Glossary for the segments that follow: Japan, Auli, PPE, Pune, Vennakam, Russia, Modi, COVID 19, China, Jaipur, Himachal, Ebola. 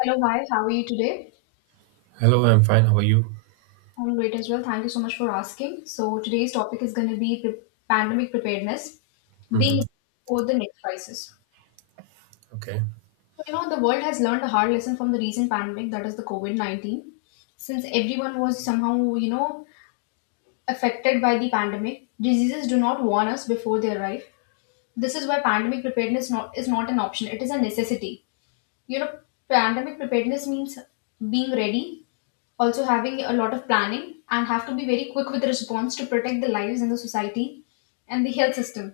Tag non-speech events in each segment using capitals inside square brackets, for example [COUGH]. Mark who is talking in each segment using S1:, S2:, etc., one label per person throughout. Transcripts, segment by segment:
S1: Hello, hi, how are you today?
S2: Hello, I'm fine. How are you?
S1: I'm great as well. Thank you so much for asking. So, today's topic is going to be pandemic preparedness, being
S2: Hmm.
S1: for the next crisis.
S2: Okay.
S1: So, the world has learned a hard lesson from the recent pandemic, that is the COVID 19. Since everyone was somehow, affected by the pandemic, diseases do not warn us before they arrive. This is why pandemic preparedness not, is not an option, it is a necessity. you know Pandemic preparedness means being ready, also having a lot of planning, and have to be very quick with response to protect the lives and the society and the health system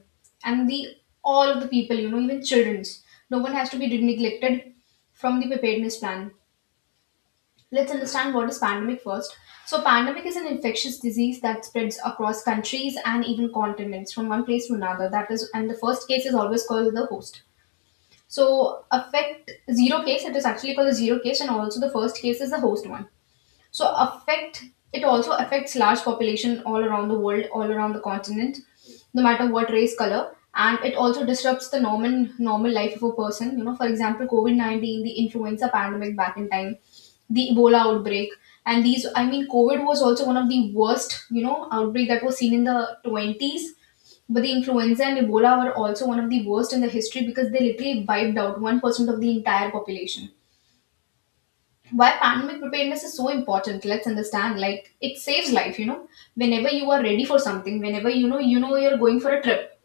S1: and the all of the people, even children's. No one has to be neglected from the preparedness plan. Let's understand what is pandemic first. So pandemic is an infectious disease that spreads across countries and even continents from one place to another, that is, and the first case is always called the host. So affect Zero case, it is actually called a zero case, and also the first case is the host one. So affect It also affects large population all around the world, all around the continent, no matter what race, color. And it also disrupts the normal life of a person, for example, COVID-19, the influenza pandemic back in time, the ebola outbreak. And these, I mean, covid was also one of the worst, outbreak that was seen in the 20s. But the influenza and ebola were also one of the worst in the history, because they literally wiped out 1% of the entire population. Why pandemic preparedness is so important, let's understand. Like, it saves life, you know. Whenever you are ready for something, whenever you're going for a trip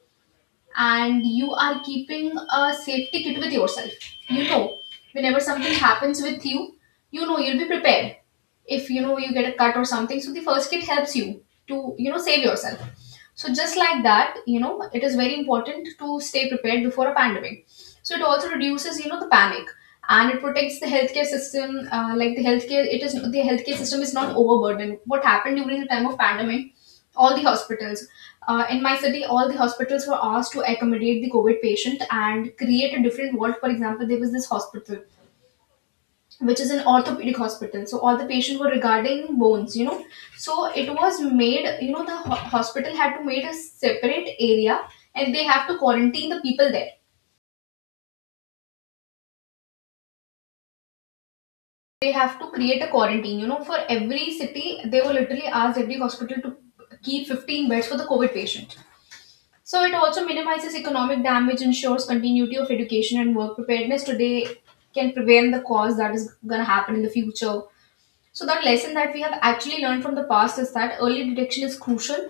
S1: and you are keeping a safety kit with yourself. You know, Whenever something happens with you, you know you'll be prepared. If you know you get a cut or something, so the first kit helps you to save yourself. So just like that, it is very important to stay prepared before a pandemic. So it also reduces the panic, and it protects the healthcare system. Like the healthcare, it is the healthcare system is not overburdened. What happened during the time of pandemic? All the hospitals, in my city, all the hospitals were asked to accommodate the COVID patient and create a different ward. For example, there was this hospital which is an orthopedic hospital. So all the patients were regarding bones. So it was made, the hospital had to made a separate area, and they have to quarantine the people there. They have to create a quarantine, for every city. They were literally asked every hospital to keep 15 beds for the COVID patient. So it also minimizes economic damage, ensures continuity of education and work. Preparedness today can prevent the cause that is going to happen in the future. So that lesson that we have actually learned from the past is that early detection is crucial.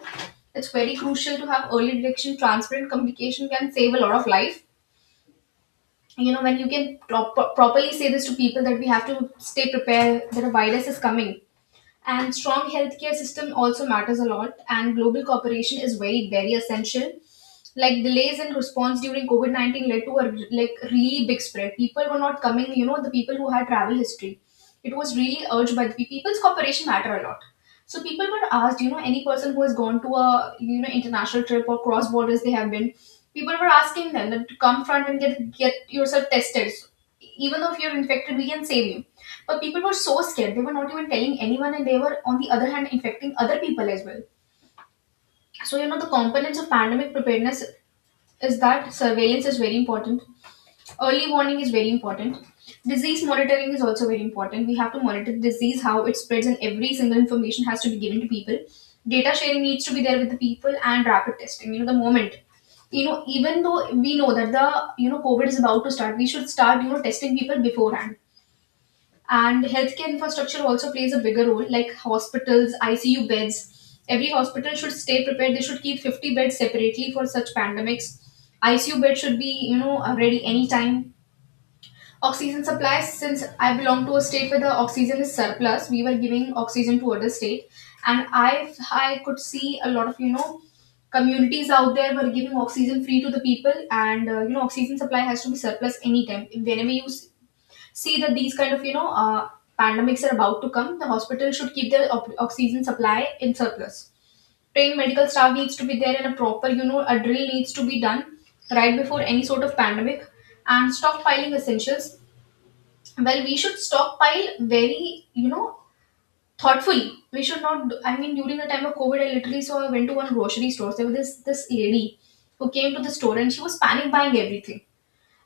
S1: It's very crucial to have early detection. Transparent communication can save a lot of life. When you can properly say this to people that we have to stay prepared, that a virus is coming. And strong healthcare system also matters a lot, and global cooperation is very, very essential. Like, delays in response during COVID-19 led to a, like, really big spread. People were not coming, the people who had travel history. It was really urged by the people's cooperation, matter a lot. So people were asked, any person who has gone to a, international trip or cross borders, they have been, people were asking them that to come front and get yourself tested. So, even though if you're infected, we can save you. But people were so scared; they were not even telling anyone, and they were on the other hand infecting other people as well. So, the components of pandemic preparedness is that surveillance is very important. Early warning is very important. Disease monitoring is also very important. We have to monitor the disease, how it spreads, and every single information has to be given to people. Data sharing needs to be there with the people and rapid testing. You know, the moment you know, even though we know that the COVID is about to start, we should start testing people beforehand. And healthcare infrastructure also plays a bigger role, like hospitals, icu beds. Every hospital should stay prepared. They should keep 50 beds separately for such pandemics. Icu beds should be, ready anytime. Oxygen supply, since I belong to a state where the oxygen is surplus, we were giving oxygen to other state. And I could see a lot of, communities out there were giving oxygen free to the people. And oxygen supply has to be surplus anytime whenever you see that these kind of, pandemics are about to come, the hospital should keep their oxygen supply in surplus. Trained medical staff needs to be there, and a proper, a drill needs to be done right before any sort of pandemic. And stockpiling essentials. Well, we should stockpile very, thoughtfully. We should not, I mean, during the time of covid, I literally saw, I went to one grocery store, there was this lady who came to the store and she was panic buying everything,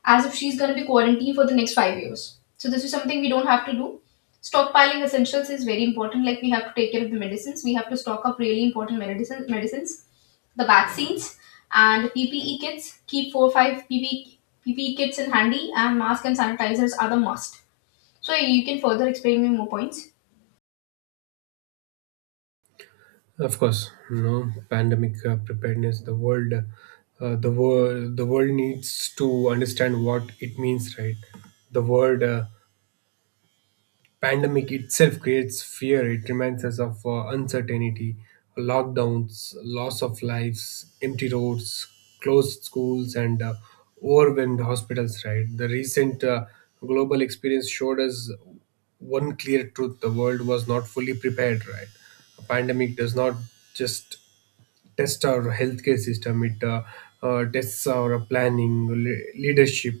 S1: as if she's going to be quarantined for the next 5 years. So this is something we don't have to do. Stockpiling essentials is very important. Like, we have to take care of the medicines. We have to stock up really important medicine, medicines, the vaccines, and PPE kits. Keep four or five PPE kits in handy, and masks and sanitizers are the must. So you can further explain me more points.
S2: Of course, no pandemic, preparedness. The world needs to understand what it means, right? The world Pandemic itself creates fear. It reminds us of uncertainty, lockdowns, loss of lives, empty roads, closed schools, and overwhelmed hospitals. Right. The recent global experience showed us one clear truth: the world was not fully prepared. Right. A pandemic does not just test our healthcare system. It tests our planning, leadership,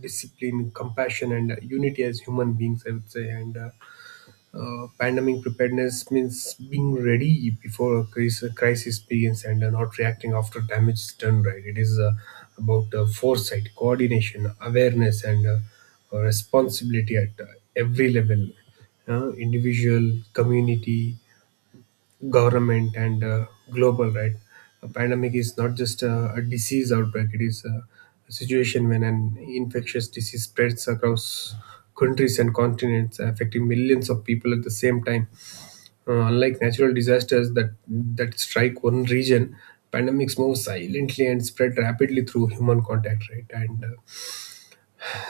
S2: discipline, compassion, and unity as human beings, I would say. And Pandemic preparedness means being ready before a crisis begins, and not reacting after damage is done, right? It is about foresight, coordination, awareness, and responsibility at every level: individual, community, government, and global. Right. A pandemic is not just a disease outbreak, it is a situation when an infectious disease spreads across countries and continents, affecting millions of people at the same time. Unlike natural disasters that strike one region, pandemics move silently and spread rapidly through human contact, right? And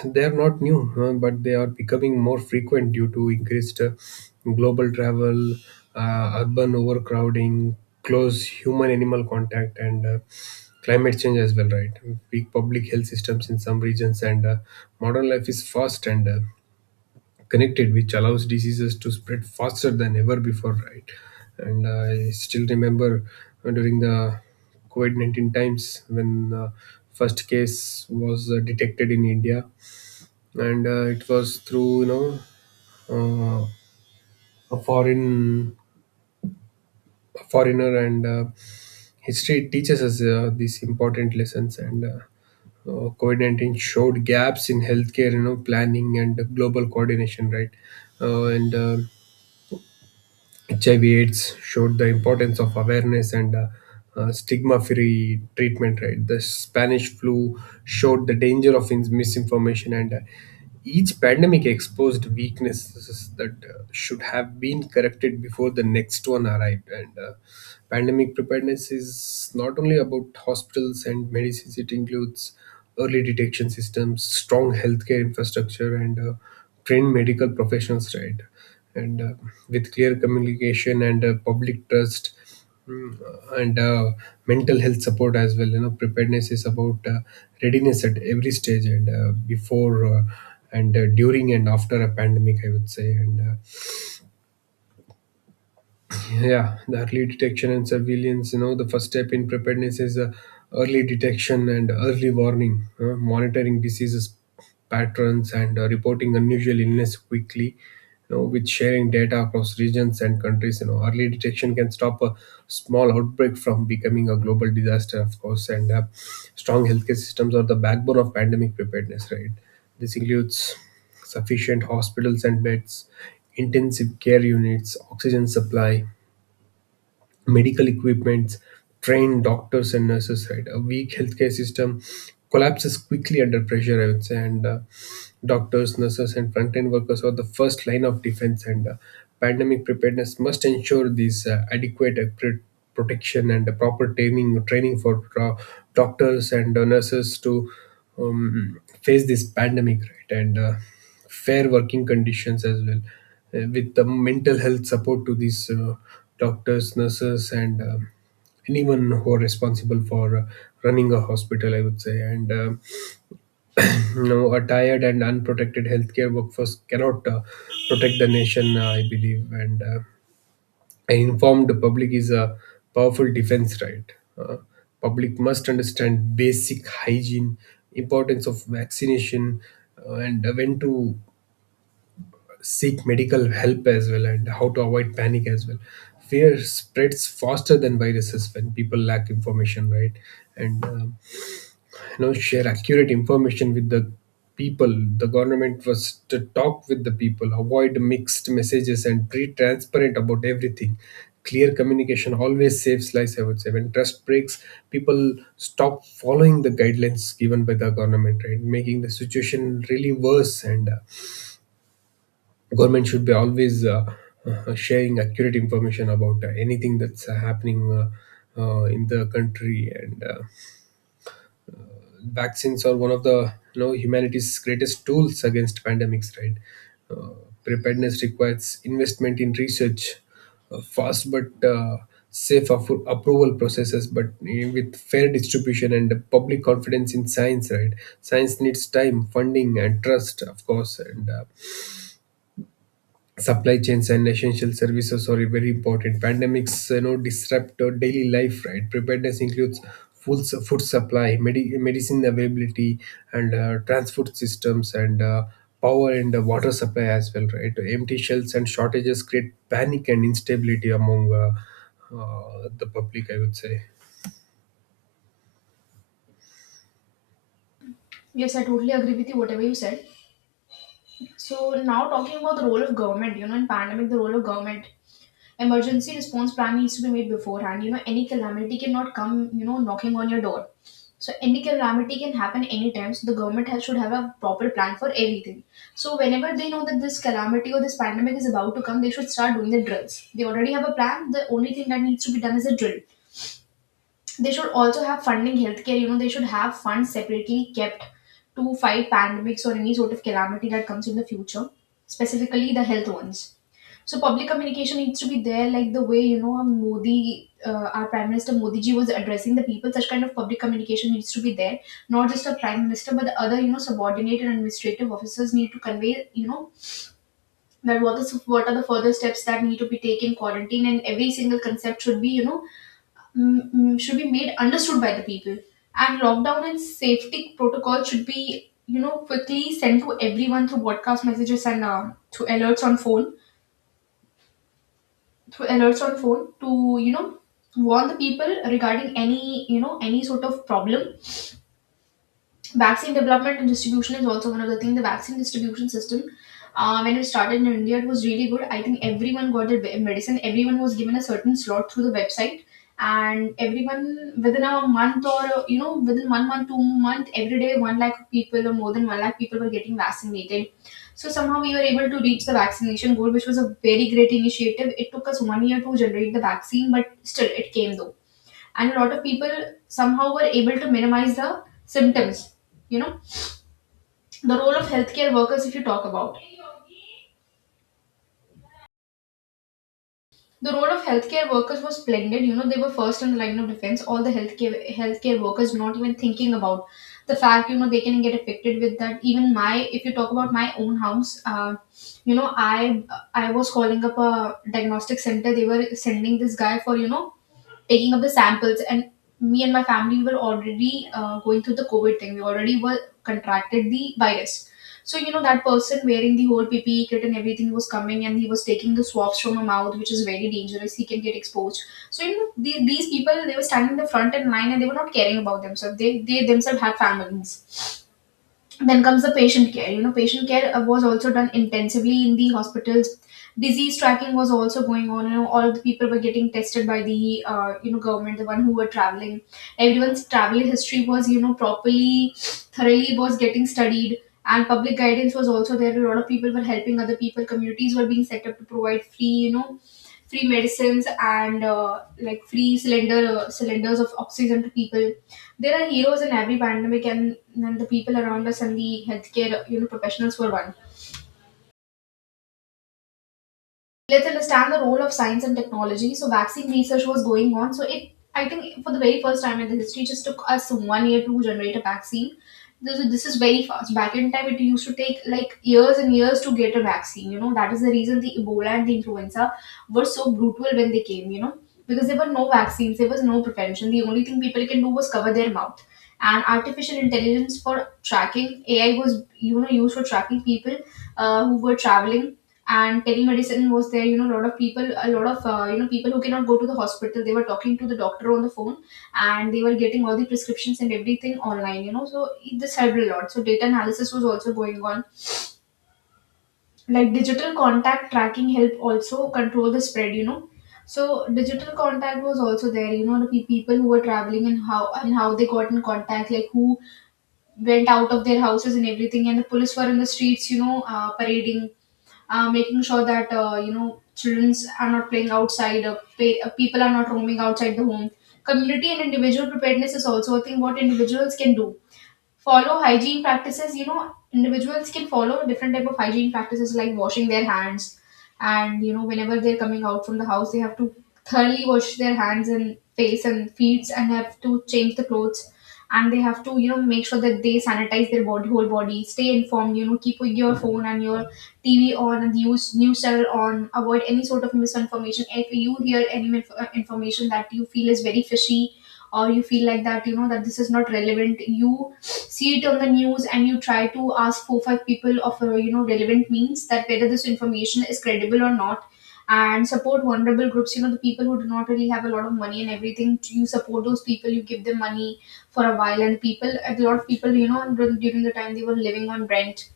S2: they are not new, but they are becoming more frequent due to increased global travel, urban overcrowding, close human animal contact, and climate change as well, right? Weak public health systems in some regions. And modern life is fast and connected, which allows diseases to spread faster than ever before, right? And I still remember, during the COVID 19 times, when first case was detected in India, yeah. And it was through, you know, uh, a foreign a foreigner. And history teaches us these important lessons. And covid-19 showed gaps in healthcare, you know, planning and global coordination, right? And HIV/AIDS showed the importance of awareness and stigma-free treatment. Right, the Spanish flu showed the danger of misinformation, and each pandemic exposed weaknesses that should have been corrected before the next one arrived. And pandemic preparedness is not only about hospitals and medicines; it includes early detection systems, strong healthcare infrastructure, and trained medical professionals. Right. And with clear communication and public trust, mm, and mental health support as well, you know. Preparedness is about readiness at every stage, and before and during and after a pandemic, I would say. And yeah, the early detection and surveillance. You know, the first step in preparedness is early detection and early warning, monitoring diseases patterns and reporting unusual illness quickly. You know, with sharing data across regions and countries, you know, early detection can stop a small outbreak from becoming a global disaster, of course. And strong healthcare systems are the backbone of pandemic preparedness, right? This includes sufficient hospitals and beds, intensive care units, oxygen supply, medical equipment, trained doctors and nurses, right? A weak healthcare system collapses quickly under pressure, I would say. And doctors, nurses, and frontline workers are the first line of defense, and pandemic preparedness must ensure these adequate protection and proper training for doctors and nurses to face this pandemic, right? And fair working conditions as well, with the mental health support to these doctors, nurses, and anyone who are responsible for running a hospital, I would say. And [CLEARS THROAT] no, a tired and unprotected healthcare workforce cannot protect the nation, I believe. And an informed public is a powerful defense, right? Uh, Public must understand basic hygiene, importance of vaccination, and when to seek medical help as well, and how to avoid panic as well. Fear spreads faster than viruses when people lack information, right? And you know, share accurate information with the people. The government was to talk with the people, avoid mixed messages, and be transparent about everything. Clear communication always saves lives, I would say. When trust breaks, people stop following the guidelines given by the government, right, making the situation really worse. And government should be always sharing accurate information about anything that's happening in the country. And vaccines are one of the, you know, humanity's greatest tools against pandemics, right? uh, Preparedness requires investment in research, fast but safe approval processes, but with fair distribution and public confidence in science, right? Science needs time, funding, and trust, of course. And supply chains and essential services are very important. Pandemics, you know, disrupt our daily life, right? Preparedness includes food supply, medicine availability, and transport systems, and power and water supply as well, right? Empty shelves and shortages create panic and instability among the public, I would say.
S1: Yes, I totally agree with you. Whatever you said. So now, talking about the role of government, in pandemic, the role of government, emergency response plan needs to be made beforehand. Any calamity cannot come, knocking on your door. So any calamity can happen anytime. So the government has, should have a proper plan for everything. So whenever they know that this calamity or this pandemic is about to come, they should start doing the drills. They already have a plan. The only thing that needs to be done is a drill. They should also have funding healthcare, they should have funds separately kept to fight pandemics or any sort of calamity that comes in the future, specifically the health ones. So public communication needs to be there, like the way, Modi, our Prime Minister Modi ji was addressing the people. Such kind of public communication needs to be there, not just the Prime Minister, but the other, subordinate and administrative officers need to convey, that what are the further steps that need to be taken. Quarantine and every single concept should be, should be made understood by the people. And lockdown and safety protocol should be, quickly sent to everyone through broadcast messages and through alerts on phone, to warn the people regarding any you know any sort of problem. Vaccine development and distribution is also one of the things. The vaccine distribution system, when it started in India, it was really good. I think everyone got their medicine. Everyone was given a certain slot through the website, and everyone within a month or within one month, 2 month, every day one lakh people or more than one lakh people were getting vaccinated. So somehow we were able to reach the vaccination goal, which was a very great initiative. It took us 1 year to generate the vaccine, but still it came though, and a lot of people somehow were able to minimize the symptoms. you know the role of healthcare workers, if you talk about the role of healthcare workers, was splendid. You know, they were first in the line of defense, all the healthcare workers not even thinking about the fact, you know, they can get affected with that. Even my If you talk about my own house, you know, I was calling up a diagnostic center. They were sending this guy for, you know, taking up the samples, and me and my family, we were already going through the COVID thing. We already were contracted the virus. So, you know, that person wearing the whole PPE kit and everything was coming, and he was taking the swabs from her mouth, which is very dangerous. He can get exposed. So, you know, these people, they were standing in the front and line, and they were not caring about themselves. They themselves had families. Then comes the patient care. You know, patient care was also done intensively in the hospitals. Disease tracking was also going on. You know, all of the people were getting tested by the government, the one who were traveling. Everyone's travel history was, you know, properly, thoroughly was getting studied. And public guidance was also there. A lot of people were helping other people. Communities were being set up to provide free you know free medicines and like free cylinders of oxygen to people. There are heroes in every pandemic, and the people around us and the healthcare, you know, professionals were one. Let's understand the role of science and technology. So vaccine research was going on. So it, I think, for the very first time in the history, just took us 1 year to generate a vaccine. This is very fast. Back in time, it used to take like years and years to get a vaccine. You know, that is the reason the Ebola and the influenza were so brutal when they came. You know, because there were no vaccines, there was no prevention. The only thing people can do was cover their mouth. And artificial intelligence for tracking, AI was, you know, used for tracking people who were traveling. And telemedicine was there. You know, a lot of people, a lot of people who cannot go to the hospital, they were talking to the doctor on the phone, and they were getting all the prescriptions and everything online. You know, so this helped a lot. So data analysis was also going on, like digital contact tracking help also control the spread, you know. So digital contact was also there, you know, the people who were traveling and how they got in contact, like who went out of their houses and everything. And the police were in the streets, you know, parading, making sure that, you know, children are not playing outside, people are not roaming outside the home. Community and individual preparedness is also a thing. What individuals can do, follow hygiene practices. You know, individuals can follow different type of hygiene practices, like washing their hands. And, you know, whenever they're coming out from the house, they have to thoroughly wash their hands and face and feet and have to change the clothes, and they have to, you know, make sure that they sanitize their body, whole body. Stay informed, you know, keep your phone and your TV on and use news channel on. Avoid any sort of misinformation. If you hear any information that you feel is very fishy, or you feel like that, you know, that this is not relevant, you see it on the news and you try to ask 4 5 people of, relevant means, that whether this information is credible or not. And support vulnerable groups, you know, the people who do not really have a lot of money and everything, you support those people, you give them money for a while. And people a lot of people, you know, during the time they were living on rent,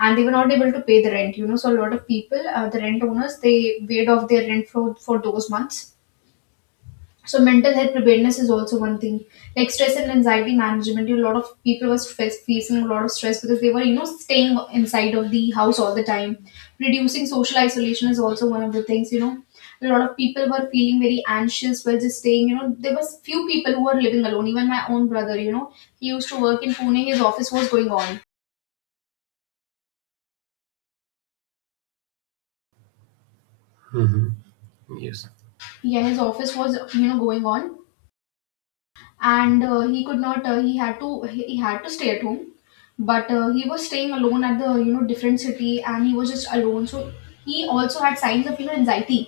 S1: and they were not able to pay the rent. You know, so a lot of people, the rent owners, they waived off their rent for those months. So mental health preparedness is also one thing. Like stress and anxiety management, a lot of people were stress, facing a lot of stress because they were, you know, staying inside of the house all the time. Reducing social isolation is also one of the things, you know. A lot of people were feeling very anxious while just staying, you know. There was few people who were living alone. Even my own brother, you know, he used to work in Pune. His office was going on.
S2: Mhm. Yes.
S1: Yeah, his office was, you know, going on. And he could not, he had to, he had to stay at home. But he was staying alone at the, you know, different city, and he was just alone. So he also had signs of, you know, anxiety.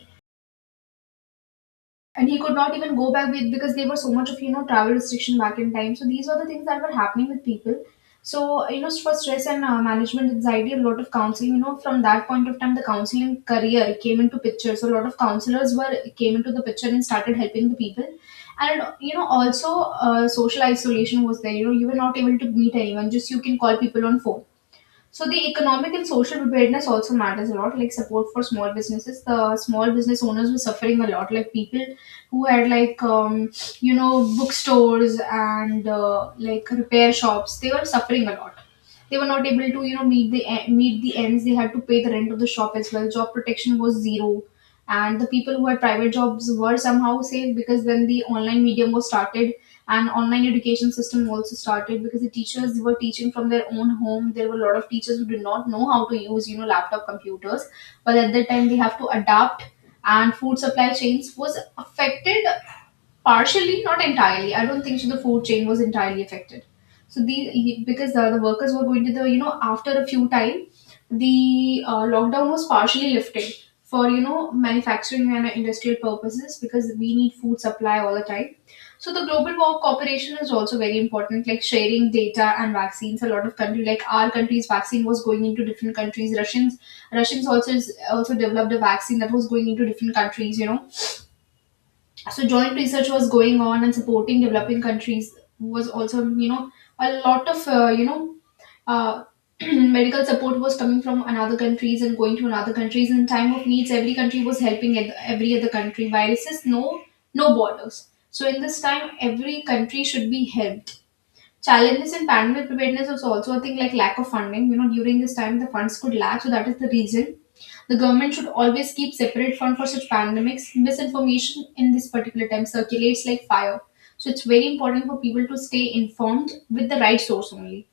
S1: And he could not even go back with, because there were so much of, you know, travel restriction back in time. So these are the things that were happening with people. So you know, for stress and, management anxiety, a lot of counseling, you know, from that point of time the counseling career came into picture. So a lot of counselors were came into the picture and started helping the people. And, you know, also, social isolation was there. You know, you were not able to meet anyone, just you can call people on phone. So the economic and social preparedness also matters a lot, like support for small businesses. The small business owners were suffering a lot, like people who had like, you know, bookstores and, like repair shops. They were suffering a lot. They were not able to, you know, meet the meet the ends. They had to pay the rent of the shop as well. Job protection was zero, and the people who had private jobs were somehow safe, because then the online medium was started, and online education system also started, because the teachers were teaching from their own home. There were a lot of teachers who did not know how to use, you know, laptop computers, but at that time they have to adapt. And food supply chains was affected partially, not entirely. I don't think so the food chain was entirely affected. So the, because the workers were going to the, you know, after a few time the lockdown was partially lifted for, you know, manufacturing and industrial purposes, because we need food supply all the time. So the global war cooperation is also very important, like sharing data and vaccines. A lot of country, like our country's vaccine was going into different countries. Russians also is, also developed a vaccine that was going into different countries. You know, so joint research was going on. And supporting developing countries was also, you know, a lot of, uh, [CLEARS THROAT] medical support was coming from another countries and going to another countries in time of needs. Every country was helping every other country. Viruses no, no borders. So in this time every country should be helped. Challenges in pandemic preparedness was also a thing, like lack of funding. You know, during this time the funds could lack, so that is the reason. The government should always keep separate fund for such pandemics. Misinformation in this particular time circulates like fire. So it's very important for people to stay informed with the right source only.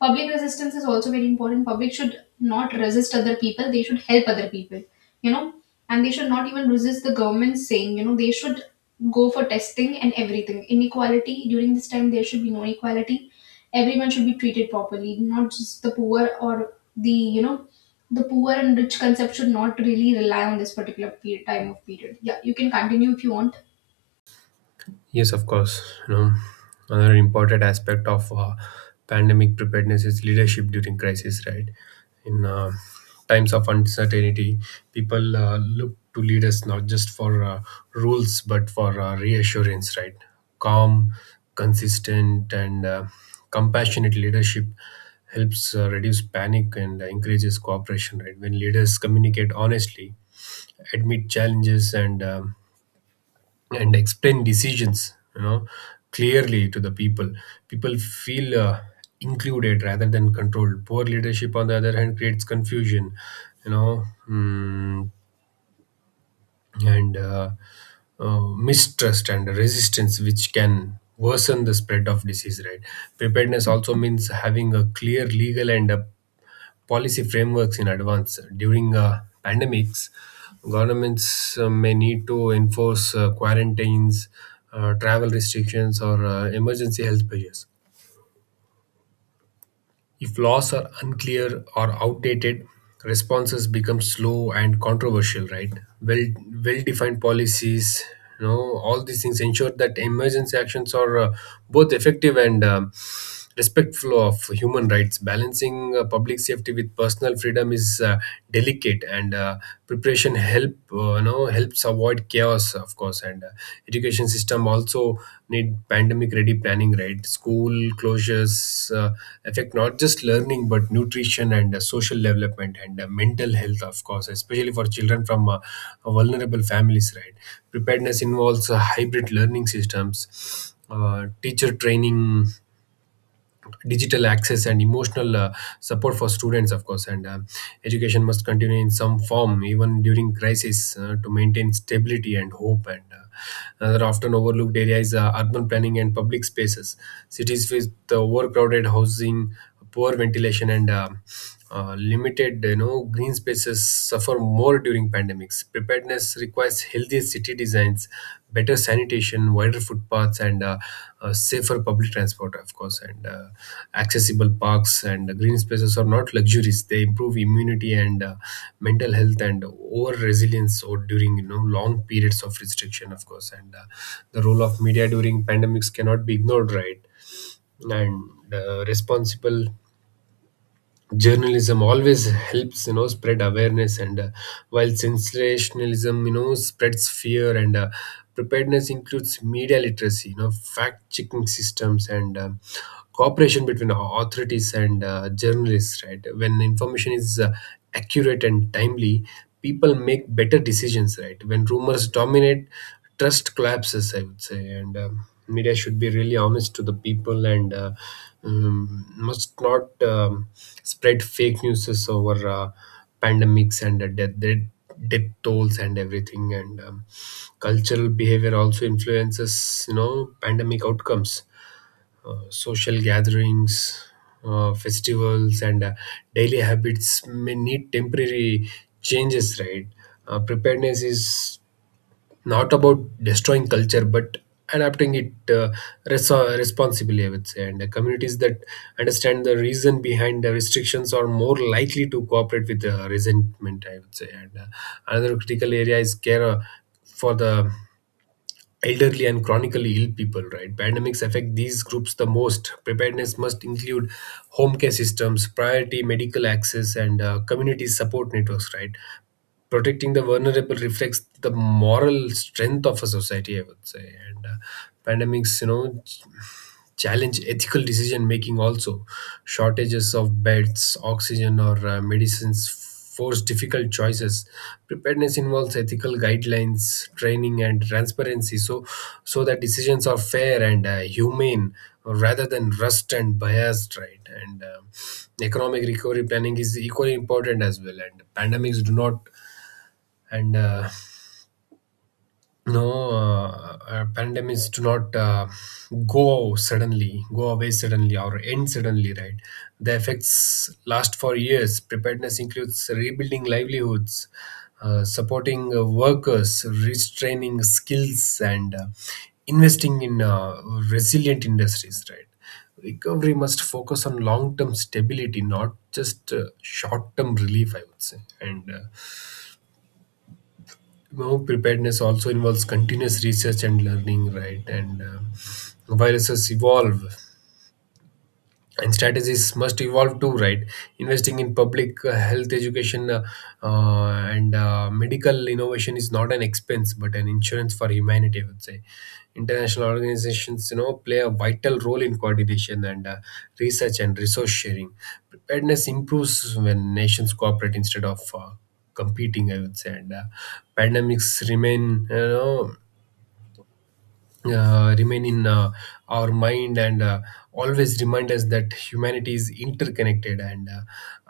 S1: Public resistance is also very important. Public should not resist other people, they should help other people, you know, and they should not even resist the government saying, you know, they should go for testing and everything. Inequality during this time, there should be no equality. Everyone should be treated properly, not just the poor or the, you know, the poor and rich concept should not really rely on this particular period, time of period. Yeah, you can continue if you want.
S2: Yes, of course. You know, another important aspect of pandemic preparedness is leadership during crisis, right? In times of uncertainty, people look to leaders not just for rules but for reassurance, right? Calm, consistent, and compassionate leadership helps reduce panic and encourages cooperation, right? When leaders communicate honestly, admit challenges, and explain decisions, you know, clearly to the people, people feel included rather than controlled. Poor leadership, on the other hand, creates confusion, you know, mm, and mistrust and resistance, which can worsen the spread of disease, right? Preparedness also means having a clear legal and policy frameworks in advance. During pandemics, governments may need to enforce quarantines, travel restrictions, or emergency health measures. If laws are unclear or outdated, responses become slow and controversial, right? Well, well-defined policies, you know, all these things ensure that emergency actions are both effective and respectful of human rights. Balancing public safety with personal freedom is delicate, and preparation help, you know, helps avoid chaos, of course. And education system also need pandemic ready planning, right? School closures uh, affect not just learning but nutrition and social development and mental health, of course, especially for children from vulnerable families, right? Preparedness involves hybrid learning systems, uh, teacher training, digital access, and emotional support for students, of course. And education must continue in some form even during crisis, to maintain stability and hope. And another often overlooked area is urban planning and public spaces. Cities with overcrowded housing, poor ventilation, and limited, you know, green spaces suffer more during pandemics. Preparedness requires healthier city designs, better sanitation, wider footpaths, and safer public transport, of course. And accessible parks and green spaces are not luxuries. They improve immunity and mental health and over resilience, or during, you know, long periods of restriction, of course. And the role of media during pandemics cannot be ignored, right? And responsible journalism always helps, you know, spread awareness, and while sensationalism, you know, spreads fear. And preparedness includes media literacy, you know, fact checking systems, and cooperation between authorities and journalists, right? When information is accurate and timely, people make better decisions, right? When rumors dominate, trust collapses, I would say. And media should be really honest to the people, and must not spread fake news over pandemics and death tolls and everything. And cultural behavior also influences, you know, pandemic outcomes. Social gatherings, festivals, and daily habits may need temporary changes, right? Preparedness is not about destroying culture but adapting it res- responsibly, I would say. And the communities that understand the reason behind the restrictions are more likely to cooperate, with the resentment, I would say. And another critical area is care for the elderly and chronically ill people, right? Pandemics affect these groups the most. Preparedness must include home care systems, priority medical access, and community support networks, right? Protecting the vulnerable reflects the moral strength of a society, I would say. And pandemics, you know, challenge ethical decision making also. Shortages of beds, oxygen, or medicines force difficult choices. Preparedness involves ethical guidelines, training, and transparency, so so that decisions are fair and humane rather than rust and biased, right? And economic recovery planning is equally important as well. And and uh, no, pandemics do not go suddenly, go away suddenly, or end suddenly, right? The effects last for years. Preparedness includes rebuilding livelihoods, supporting workers, restraining skills, and investing in resilient industries, right? Recovery must focus on long term stability, not just short term relief, I would say. And know, preparedness also involves continuous research and learning, right? And viruses evolve, and strategies must evolve too, right? Investing in public health education uh, and medical innovation is not an expense but an insurance for humanity, I would say. International organizations, you know, play a vital role in coordination and research and resource sharing. Preparedness improves when nations cooperate instead of competing, I would say. And pandemics remain, you know, remain in our mind, and always remind us that humanity is interconnected, and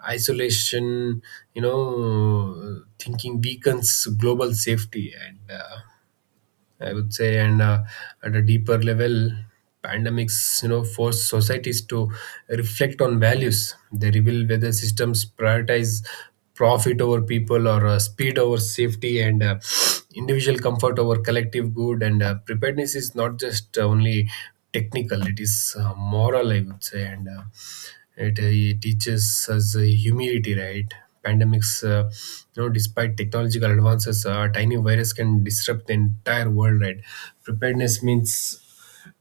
S2: isolation, you know, thinking weakens global safety, and I would say. And at a deeper level, pandemics, you know, force societies to reflect on values. They reveal whether systems prioritize profit over people, or speed over safety, and individual comfort over collective good. And preparedness is not just only technical; it is moral, I would say. And it teaches us humility, right? Pandemics. You know, despite technological advances, a tiny virus can disrupt the entire world, right? Preparedness means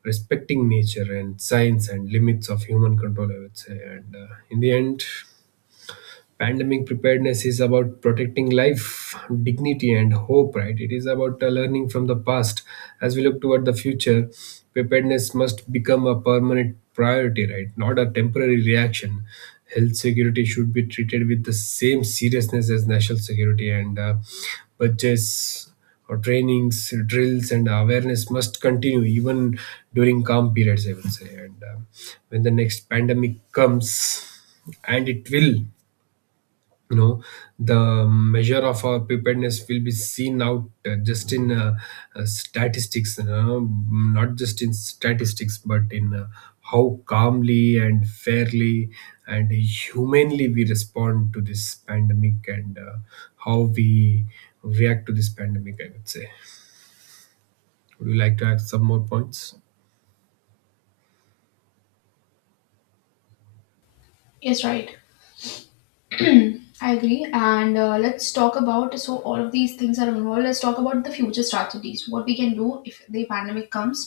S2: respecting nature and science and limits of human control, I would say. And in the end, pandemic preparedness is about protecting life, dignity, and hope, right? It is about learning from the past. As we look toward the future, preparedness must become a permanent priority, right, not a temporary reaction. Health security should be treated with the same seriousness as national security, and budgets or trainings, drills, and awareness must continue even during calm periods, I will say. And when the next pandemic comes, and it will, you know, the measure of our preparedness will be seen out, just in statistics you know, not just in statistics, but in how calmly and fairly and humanely we respond to this pandemic, and how we react to this pandemic, I would say. Would you like to add some more points?
S1: Yes, right. [CLEARS THROAT] I agree. And let's talk about, so all of these things are involved. Let's talk about the future strategies. What we can do if the pandemic comes.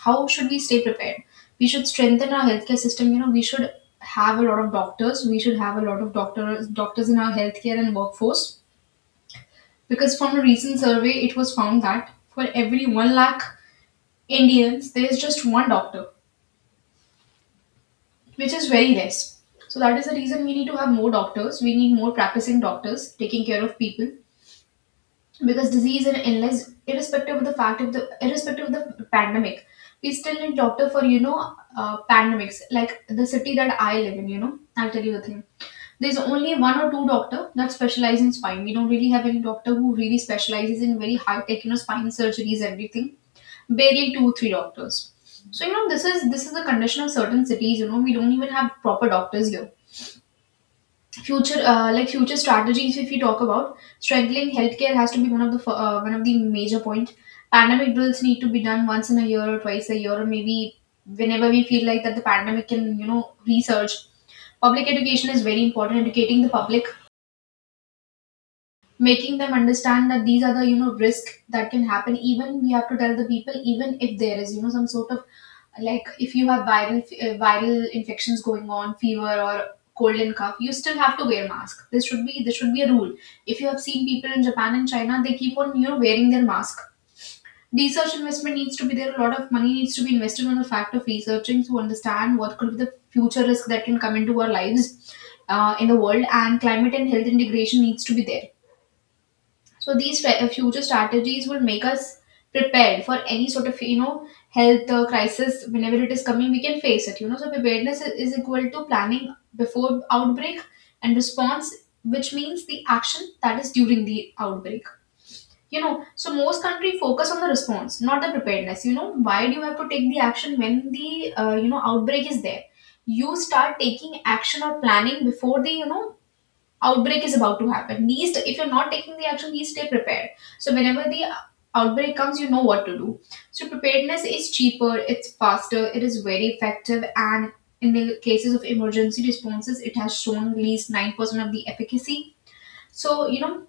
S1: How should we stay prepared? We should strengthen our healthcare system. You know, we should have a lot of doctors. We should have a lot of doctors in our healthcare and workforce. Because from a recent survey, it was found that for every 1 lakh Indians, there is just 1 doctor, which is very less. So that is the reason we need to have more doctors. We need more practicing doctors taking care of people, because disease and illness, irrespective of the fact of the, irrespective of the pandemic, we still need doctor for, you know, pandemics. Like the city that I live in, you know, I'll tell you the thing, there's only one or two doctor that specialize in spine. We don't really have any doctor who really specializes in very high tech, you know, spine surgeries, everything. Barely 2 3 doctors. So, you know, this is the condition of certain cities. You know, we don't even have proper doctors here. Future, future strategies, if you talk about strengthening healthcare, has to be one of the one of the major point. Pandemic drills need to be done once in a year or twice a year, or maybe whenever we feel like that the pandemic can, you know, research. Public education is very important. Educating the public, making them understand that these are the, you know, risk that can happen. Even we have to tell the people, even if there is, you know, some sort of, like if you have viral, viral infections going on, fever or cold and cough, you still have to wear mask. This should be a rule. If you have seen people in Japan and China, they keep on, you know, wearing their mask. Research investment needs to be there, a lot of money needs to be invested on the fact of researching to understand what could be the future risk that can come into our lives, in the world. And climate and health integration needs to be there. So these future strategies will make us prepared for any sort of, you know, health, crisis, whenever it is coming. We can face it. You know, so preparedness is, equal to planning before outbreak and response, which means the action that is during the outbreak. You know, so most country focus on the response, not the preparedness. You know, why do you have to take the action when the, outbreak is there? You start taking action or planning before the, you know, outbreak is about to happen. Least if you're not taking the action, least stay prepared. So whenever the outbreak comes, you know what to do. So preparedness is cheaper, it's faster, it is very effective, and in the cases of emergency responses, it has shown at least 9% of the efficacy. So, you know,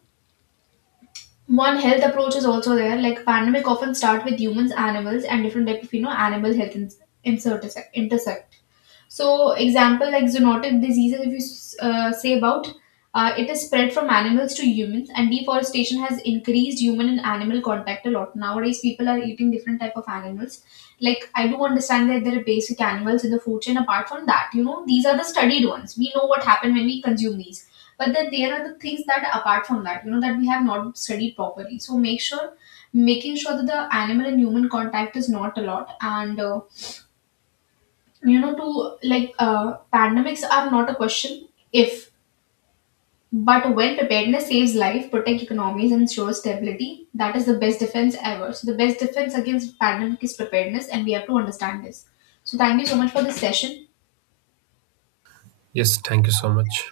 S1: one health approach is also there, like pandemic often start with humans, animals, and different type of, you know, animal health intersect intersect. So, example like zoonotic diseases, if you say about, it is spread from animals to humans, and deforestation has increased human and animal contact a lot. Nowadays, people are eating different type of animals. Like I do understand that there are basic animals in the food chain. Apart from that, you know, these are the studied ones. We know what happened when we consume these, but then there are the things that apart from that, you know, that we have not studied properly. So make sure, making sure that the animal and human contact is not a lot. And you know, to like, pandemics are not a question if, but when. Preparedness saves life, protect economies, and ensures stability. That is the best defense ever. So the best defense against pandemic is preparedness, and we have to understand this. So thank you so much for this session.
S2: Yes, thank you so much.